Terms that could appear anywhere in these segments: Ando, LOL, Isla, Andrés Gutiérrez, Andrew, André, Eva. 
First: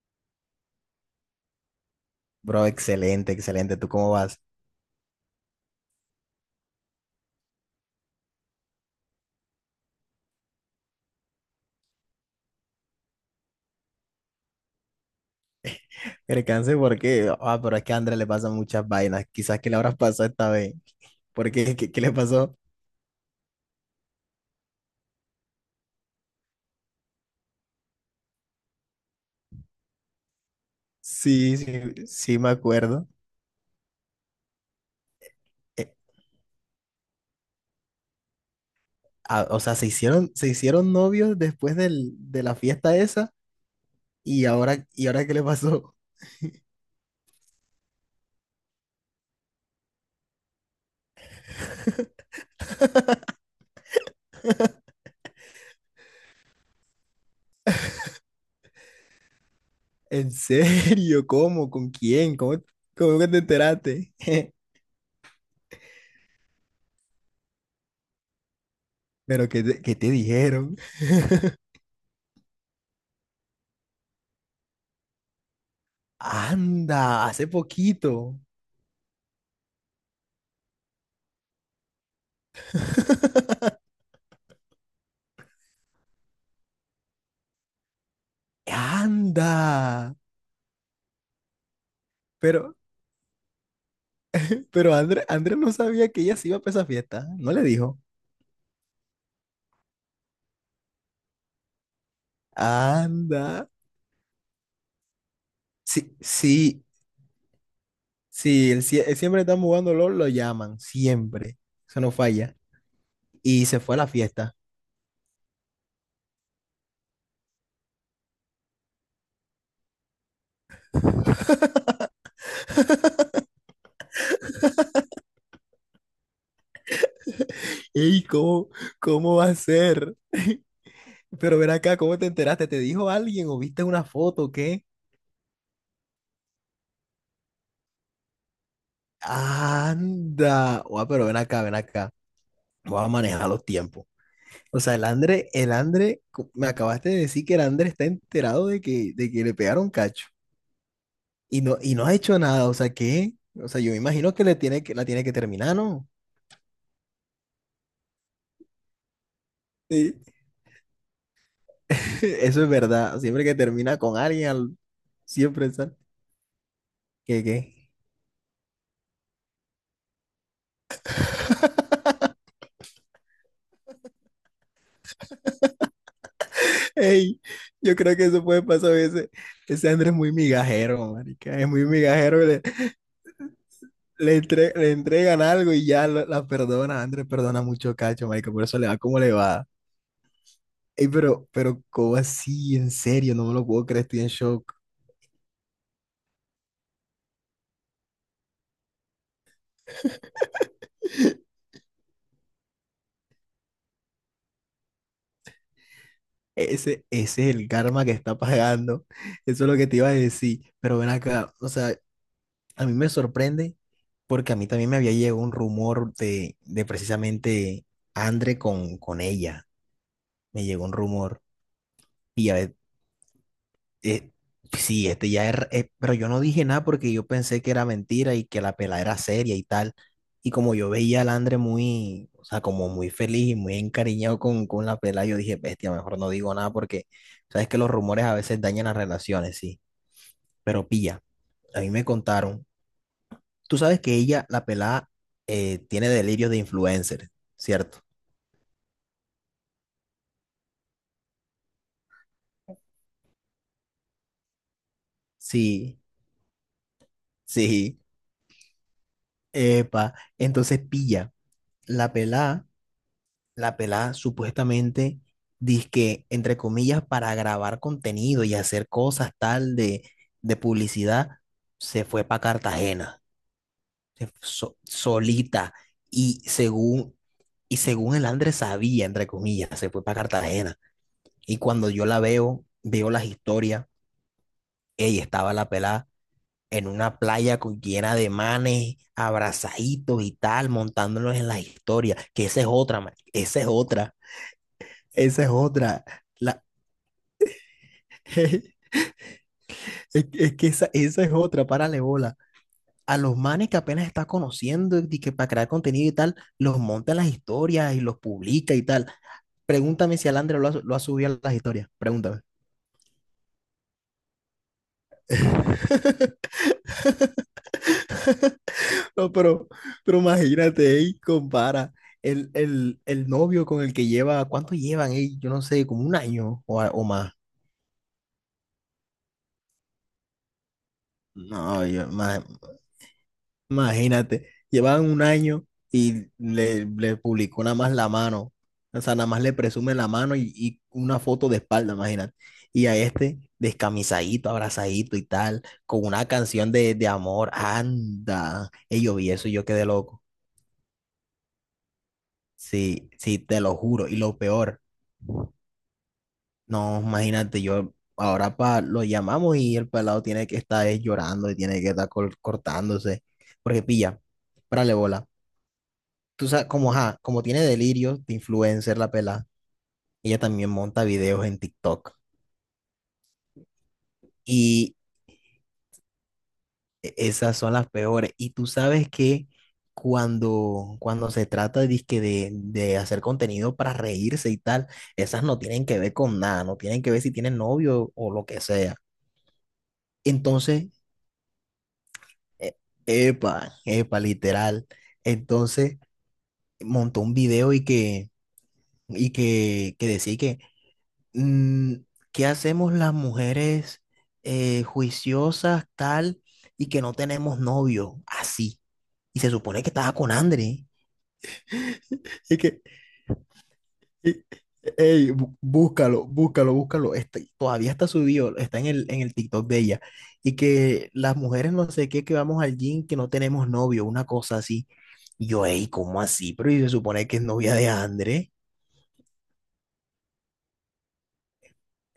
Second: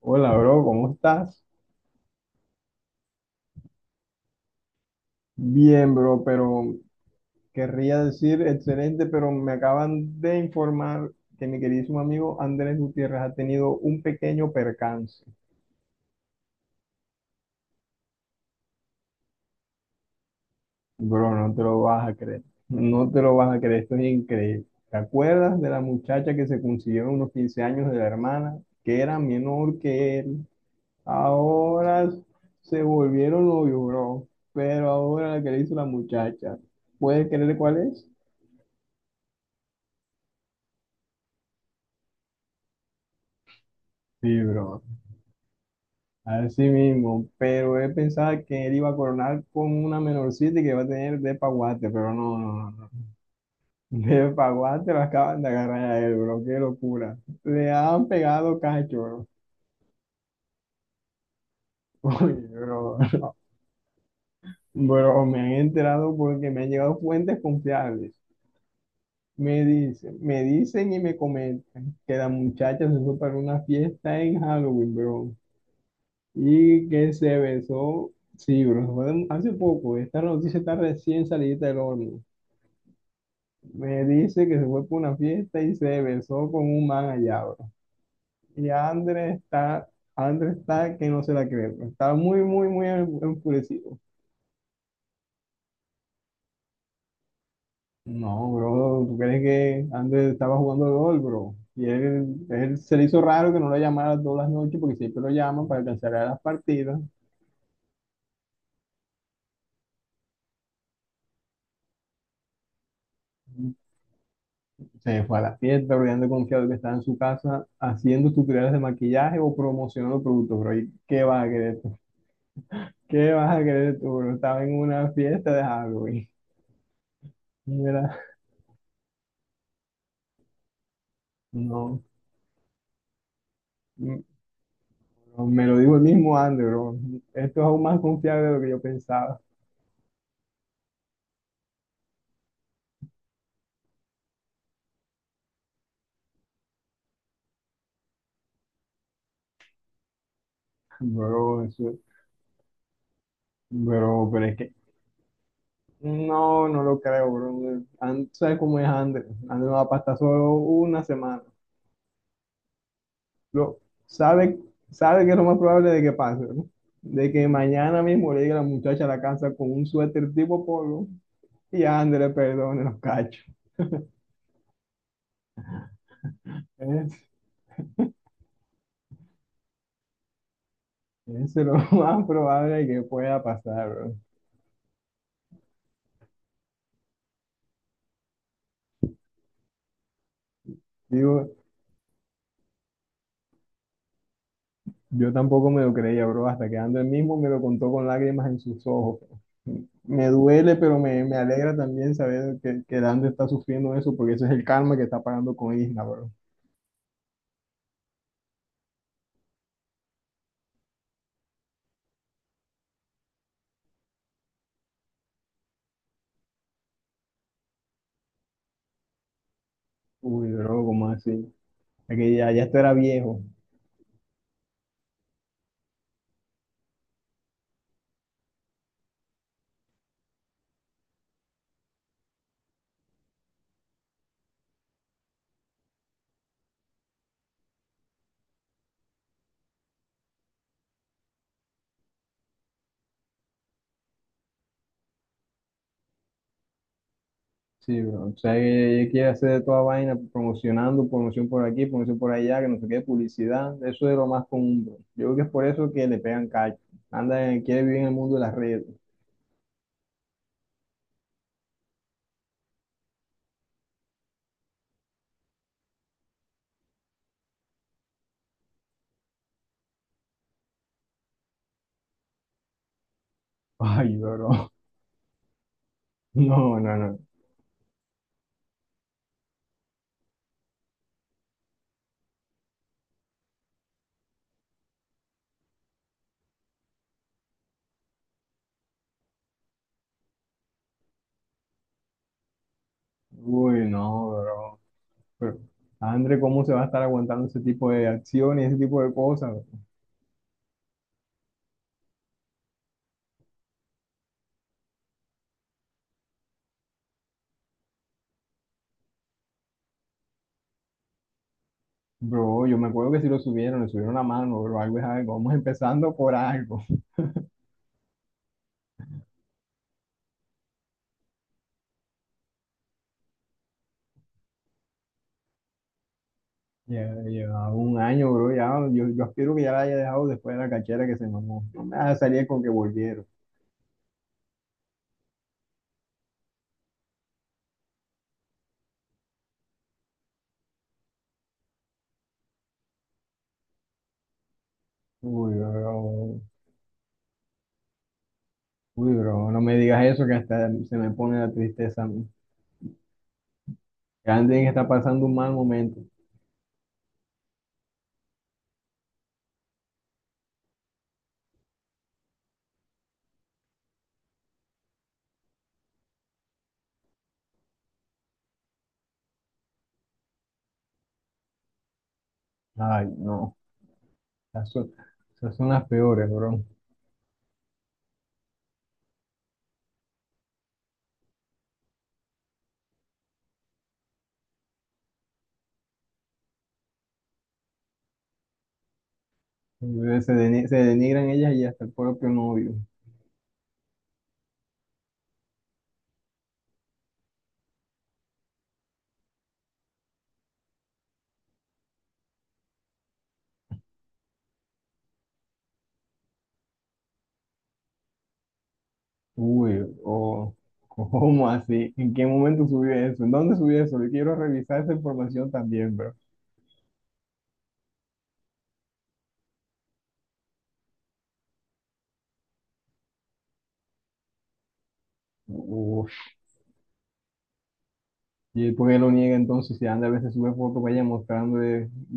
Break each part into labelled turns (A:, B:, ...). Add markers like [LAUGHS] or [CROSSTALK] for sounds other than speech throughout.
A: Hola, bro, ¿cómo estás?
B: Bro, excelente, excelente. ¿Tú cómo vas?
A: Bien, bro, pero querría decir excelente, pero me acaban de informar que mi queridísimo amigo Andrés Gutiérrez ha tenido un pequeño percance.
B: El cáncer, ¿por qué? Ah, pero es que a Andrés le pasan muchas vainas. Quizás que le habrás [LAUGHS] pasado esta vez.
A: Bro,
B: ¿Por
A: no te
B: qué?
A: lo
B: ¿Qué
A: vas
B: le
A: a creer,
B: pasó?
A: no te lo vas a creer, esto es increíble. ¿Te acuerdas de la muchacha que se consiguieron unos 15 años de la hermana, que era menor que él?
B: Sí, sí,
A: Ahora
B: sí me
A: se
B: acuerdo.
A: volvieron novios, bro, pero ahora la que le hizo la
B: Eh,
A: muchacha, ¿puedes creer cuál es?
B: ah, o sea, se hicieron novios después de la fiesta esa.
A: Sí,
B: ¿Y
A: bro.
B: ahora, y ahora qué le pasó?
A: Así mismo, pero él pensaba que él iba a coronar con una menorcita y que iba a tener de paguate, pero no, no, no. No. De paguate lo acaban de agarrar a él, bro, qué locura. Le han pegado cacho, bro.
B: [LAUGHS] ¿En serio? ¿Cómo? ¿Con
A: [LAUGHS] Oye,
B: quién? ¿Cómo,
A: bro,
B: cómo que te enteraste? [LAUGHS]
A: bro, me han enterado porque me han llegado fuentes confiables.
B: ¿Pero qué
A: Me
B: te, qué te
A: dicen, me
B: dijeron?
A: dicen y me comentan que la muchacha se fue para una fiesta en Halloween, bro, y que
B: Anda,
A: se
B: hace
A: besó,
B: poquito.
A: sí, bro, fue hace poco, esta noticia está recién salida del horno. Me dice que se fue por una fiesta y se besó con un man allá, bro. Y
B: [LAUGHS]
A: Andrés está,
B: Anda.
A: Andrés está que no se la cree, bro. Está muy, muy,
B: Pero,
A: muy enfurecido.
B: Pero Andrés André no sabía que ella se iba para esa fiesta. No le dijo.
A: No, bro, ¿tú crees que Andrés estaba jugando LOL, bro? Y él se le hizo raro que
B: Anda.
A: no lo llamara todas las noches porque siempre lo llaman para
B: Sí,
A: cancelar las
B: sí,
A: partidas.
B: sí. Él él siempre están jugando LOL, lo llaman. Siempre. Eso no falla. Y se fue a la fiesta.
A: Se fue a la fiesta, bro, y anda confiado que estaba en su casa haciendo tutoriales de maquillaje o promocionando productos, bro. ¿Y qué vas a querer tú? ¿Qué vas a querer tú, bro? Estaba en una fiesta de Halloween. Mira,
B: ¿Y cómo va a ser? [LAUGHS] Pero ven acá,
A: no,
B: ¿cómo te enteraste? ¿Te dijo alguien o viste una
A: m-
B: foto o qué?
A: me lo digo el mismo Andy, bro. Esto es aún más confiable de lo que yo pensaba,
B: Anda. Guau, pero ven acá, ven acá. Voy a manejar los tiempos. O sea, me acabaste de decir que el André está enterado de que le pegaron cacho.
A: [LAUGHS] bro.
B: Y no ha hecho nada, o sea, ¿qué? O sea, yo me
A: Bro,
B: imagino que
A: pero es que
B: la tiene que terminar, ¿no?
A: no, no lo creo, bro. And, ¿sabes cómo es Andrew? Andrew va a
B: Sí,
A: pasar solo una semana.
B: [LAUGHS] eso es verdad. Siempre que
A: Lo,
B: termina con alguien,
A: sabe, sabe que es lo más
B: siempre
A: probable
B: sale.
A: de que pase, bro. De
B: ¿Qué,
A: que
B: qué?
A: mañana mismo le llegue la muchacha a la casa con un suéter tipo polo y Andrew le perdone los cachos. Es,
B: Ey, yo creo que eso puede pasar a veces. Ese Andrés es muy migajero, marica.
A: Eso es
B: Es
A: lo
B: muy
A: [LAUGHS] más
B: migajero.
A: probable que pueda pasar, bro.
B: Le entregan algo y ya la perdona. Andrés perdona mucho cacho, marica. Por eso le va como le va. Ey,
A: Digo.
B: ¿cómo así? En serio, no me lo puedo creer. Estoy en shock.
A: Yo tampoco me lo creía, bro, hasta que Ando él mismo me lo contó con lágrimas en sus ojos. Me duele, pero me alegra también saber que Ando está sufriendo eso, porque ese es el karma que está pagando con Isla, bro.
B: Ese es el karma que está pagando. Eso es lo que te iba a decir. Pero ven acá, o sea, a mí me sorprende porque a mí también me había llegado un rumor de precisamente Andre con ella.
A: Uy,
B: Me
A: bro,
B: llegó un
A: ¿cómo
B: rumor.
A: así? Es que
B: Y
A: ya,
B: a
A: ya
B: ver,
A: esto era viejo.
B: Eh, sí, este ya es, pero yo no dije nada porque yo pensé que era mentira y que la pela era seria y tal. Y como yo veía al Andre muy, o sea, como muy feliz y muy encariñado con la pela, yo dije, bestia, mejor no digo nada porque sabes que los rumores a veces dañan las relaciones, sí. Pero pilla, a mí me contaron, tú sabes que ella, la pelada, tiene delirios de influencer,
A: Sí,
B: ¿cierto?
A: bro. O sea, que ella quiere hacer de toda vaina, promocionando, promoción por aquí, promoción por allá, que no sé qué, publicidad. Eso es lo más común, bro. Yo creo que es por eso
B: Sí,
A: que le pegan cacho.
B: [LAUGHS]
A: Anda, quiere vivir
B: sí,
A: en el mundo de las redes.
B: epa. Entonces pilla, la pelada la pelada supuestamente dizque, entre comillas, para grabar contenido y hacer cosas tal de publicidad, se fue para Cartagena,
A: Ay, bro. [LAUGHS]
B: solita, y
A: No, no,
B: según,
A: no.
B: y según el Andrés sabía, entre comillas, se fue para Cartagena. Y cuando veo las historias, ella estaba la pelada en una playa llena de manes, abrazaditos y tal, montándolos en las historias, que esa es otra, man, esa es
A: Uy,
B: otra.
A: no, bro.
B: Esa es
A: Pero,
B: otra.
A: Andre,
B: La,
A: ¿cómo se va a estar aguantando ese tipo de
B: [LAUGHS] es,
A: acciones, ese tipo de cosas?
B: es que esa es otra, párale bola. A los manes que apenas está conociendo y que para crear contenido y tal, los monta en las historias y los publica y tal. Pregúntame si Alandra lo ha subido a las historias. Pregúntame.
A: Bro, yo me acuerdo que si lo subieron, le subieron la mano, bro, algo es algo. Vamos [LAUGHS] empezando por
B: [LAUGHS]
A: algo. [LAUGHS]
B: No, pero imagínate, ey, compara el novio con el que lleva, ¿cuánto llevan? Ey, yo no sé, como un año o
A: Ya
B: más.
A: llevaba un año, bro, ya, yo aspiro que ya la haya dejado después de la cachera que se mamó. No
B: No,
A: me vas a
B: más.
A: salir con que volvieron.
B: Imagínate, llevaban un año y le publicó nada más la mano. O sea, nada más le presume la mano y una foto de espalda, imagínate. Y a este descamisadito, abrazadito y
A: Uy,
B: tal, con una
A: bro,
B: canción de amor. Anda. Y
A: uy,
B: yo vi eso
A: bro,
B: y
A: no
B: yo
A: me
B: quedé
A: digas
B: loco.
A: eso que hasta se me pone la tristeza a mí.
B: Sí, sí, te lo juro. Y lo
A: Andre
B: peor,
A: está pasando un mal momento.
B: no, imagínate, yo ahora pa, lo llamamos y el pelado tiene que estar llorando y tiene que estar cortándose. Porque pilla, párale bola, tú sabes, como, ajá, como tiene delirios de influencer la pelada, ella también monta videos en TikTok.
A: Ay, no, esas son,
B: Y
A: esas son las peores, bro.
B: esas son las peores. Y tú sabes que cuando se trata dizque, de hacer contenido para reírse y tal, esas no tienen que ver con nada, no tienen que ver si tienen novio o lo que sea.
A: Se, se
B: Entonces,
A: denigran ellas y hasta el propio novio.
B: e- epa, epa, literal. Entonces, montó un video que decía que mm, ¿qué hacemos las mujeres juiciosas, tal, y que no tenemos novio? Así. Y se
A: Uy,
B: supone que estaba con
A: o
B: Andre.
A: [LAUGHS] ¿cómo así? ¿En qué
B: Y
A: momento
B: que,
A: subió eso? ¿En dónde subió eso? Yo quiero
B: y-
A: revisar esa
B: Ey,
A: información también, bro.
B: búscalo, búscalo, búscalo. Todavía está subido, está en el TikTok de ella. Y que las mujeres no sé qué, que vamos al gym, que no tenemos novio, una cosa así. Y yo, ey,
A: Uf,
B: ¿cómo así? Pero y se supone que es novia de Andre.
A: ¿y por qué lo niega entonces? Si anda a veces sube fotos, vaya mostrando,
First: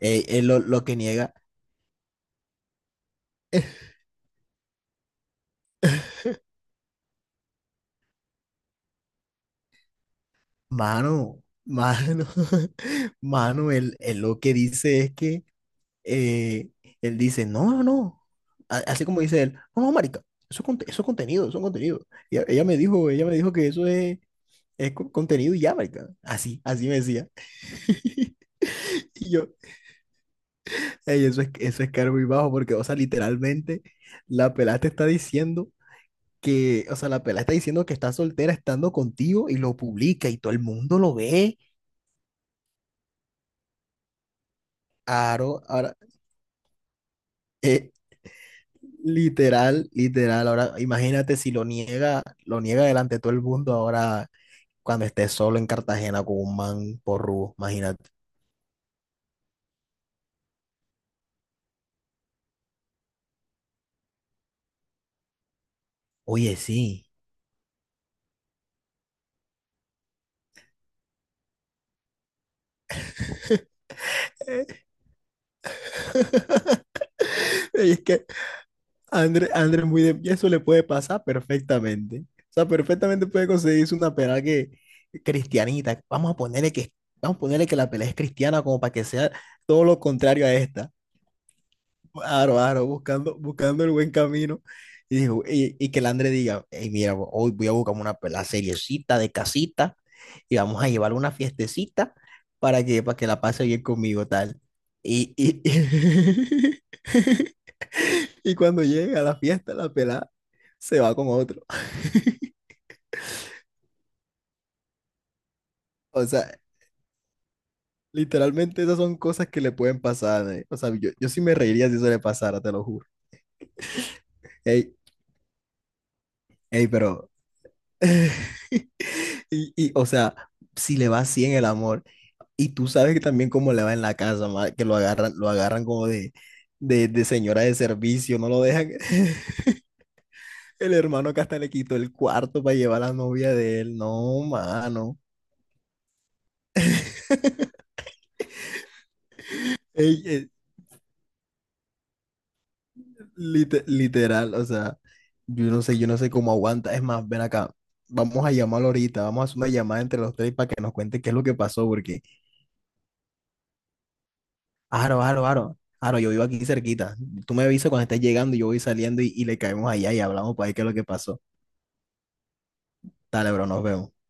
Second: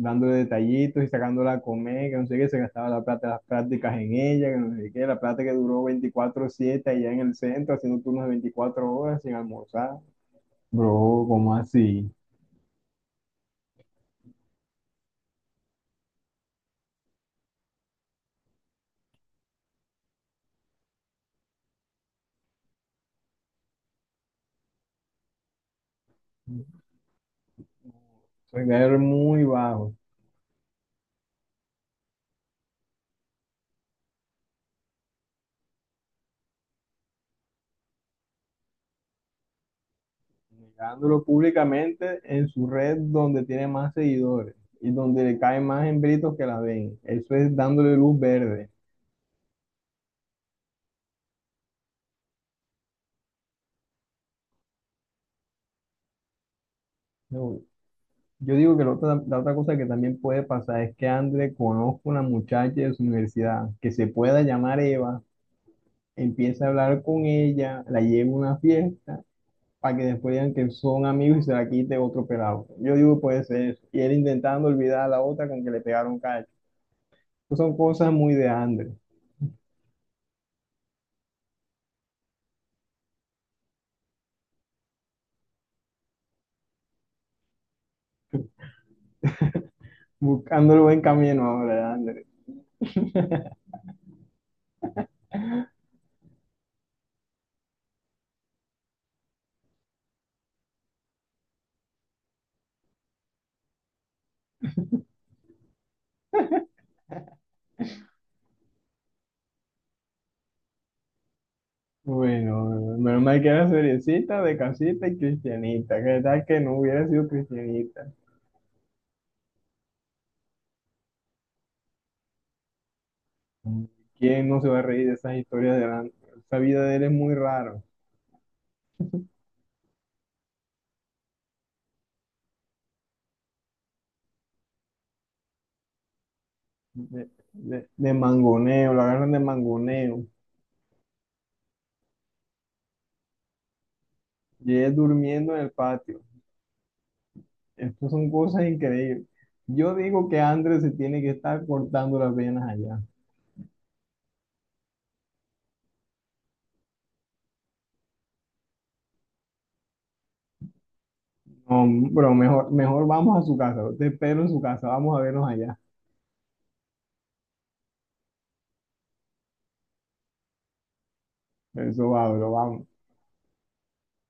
B: Ey, él lo que
A: detallitos y
B: niega.
A: sacándola a comer, que no sé qué, se gastaba la plata, las prácticas en ella, que no sé qué, la plata que duró
B: [LAUGHS]
A: 24/7 allá en el centro, haciendo turnos de 24 horas sin almorzar. Bro,
B: Mano,
A: ¿cómo así?
B: mano, [LAUGHS] mano, él lo que dice es que eh, él dice, no, no, no, así como dice él, no, no, marica, eso es contenido, eso es contenido. Y ella me dijo que eso contenido y ya, marica, así, así me decía.
A: Soy
B: [LAUGHS] Y
A: muy
B: yo,
A: bajo.
B: "Ey, eso es caro muy bajo porque, o sea, literalmente la pelada te está diciendo que, o sea, la pelada está diciendo que está soltera estando contigo y lo publica y todo el mundo lo
A: Negándolo
B: ve".
A: públicamente en su red donde tiene más seguidores y donde le
B: Claro.
A: caen más hembritos que la ven. Eso es
B: Eh,
A: dándole luz verde.
B: Literal, literal. Ahora, imagínate si lo niega delante de todo el mundo ahora cuando esté solo en Cartagena con un man porrudo,
A: No,
B: imagínate.
A: yo digo que la otra cosa que también puede pasar es que André conozca una muchacha de su universidad que se pueda llamar Eva,
B: Oye,
A: empiece a hablar
B: sí.
A: con ella, la lleve a una fiesta para que después digan que son amigos y se la quite otro pelado. Yo digo puede ser eso. Y él
B: Eh,
A: intentando olvidar a la otra con que le pegaron cacho.
B: [LAUGHS]
A: Pues son
B: Y es
A: cosas
B: que
A: muy de André.
B: André es muy de, y eso le puede pasar perfectamente. O sea, perfectamente puede conseguirse una pelea que cristianita. Vamos a ponerle que la pelea es cristiana como para que sea todo lo contrario a
A: Buscándolo
B: esta.
A: buen camino ahora, de André.
B: Aro, aro, buscando, buscando el buen camino. Y que el André diga, "Ey, mira, hoy voy a buscar la seriecita de casita y vamos a llevar una fiestecita para que la pase bien conmigo, tal". Y, y, [LAUGHS] y cuando llega a la fiesta, la pelada se va con otro.
A: Bueno, menos mal que era seriecita, de casita y cristianita. ¿Qué
B: O
A: tal
B: sea,
A: que no hubiera sido cristianita?
B: literalmente esas son cosas que le pueden pasar. O sea, yo sí me reiría si eso le pasara, te lo juro.
A: ¿Quién no se va a
B: Ey,
A: reír de esas historias de la... Esa vida
B: ey,
A: de él es
B: pero
A: muy raro.
B: [LAUGHS] O sea, si le va así en el amor, y tú sabes que también cómo le va en la casa, ma, que lo agarran, como de
A: De,
B: señora de
A: de
B: servicio, no lo dejan.
A: mangoneo, lo agarran de
B: [LAUGHS]
A: mangoneo.
B: El hermano que hasta le quitó el cuarto para llevar a la novia de él. No,
A: Y él
B: mano.
A: durmiendo en el patio. Estas son cosas increíbles. Yo
B: Ey,
A: digo que Andrés se tiene que estar cortando las venas allá.
B: literal, o sea, yo no sé cómo aguanta. Es más, ven acá, vamos a llamarlo ahorita, vamos a hacer una llamada entre los tres para que nos cuente qué es lo que
A: No,
B: pasó, porque.
A: bro, mejor, mejor vamos a su casa. Te espero en su casa.
B: Aro,
A: Vamos a
B: aro,
A: vernos
B: aro.
A: allá.
B: Aro, yo vivo aquí cerquita. Tú me avisas cuando estés llegando y yo voy saliendo y le caemos allá y hablamos para ver qué es lo que pasó.
A: Eso va, bro, vamos.
B: Dale, bro, nos vemos.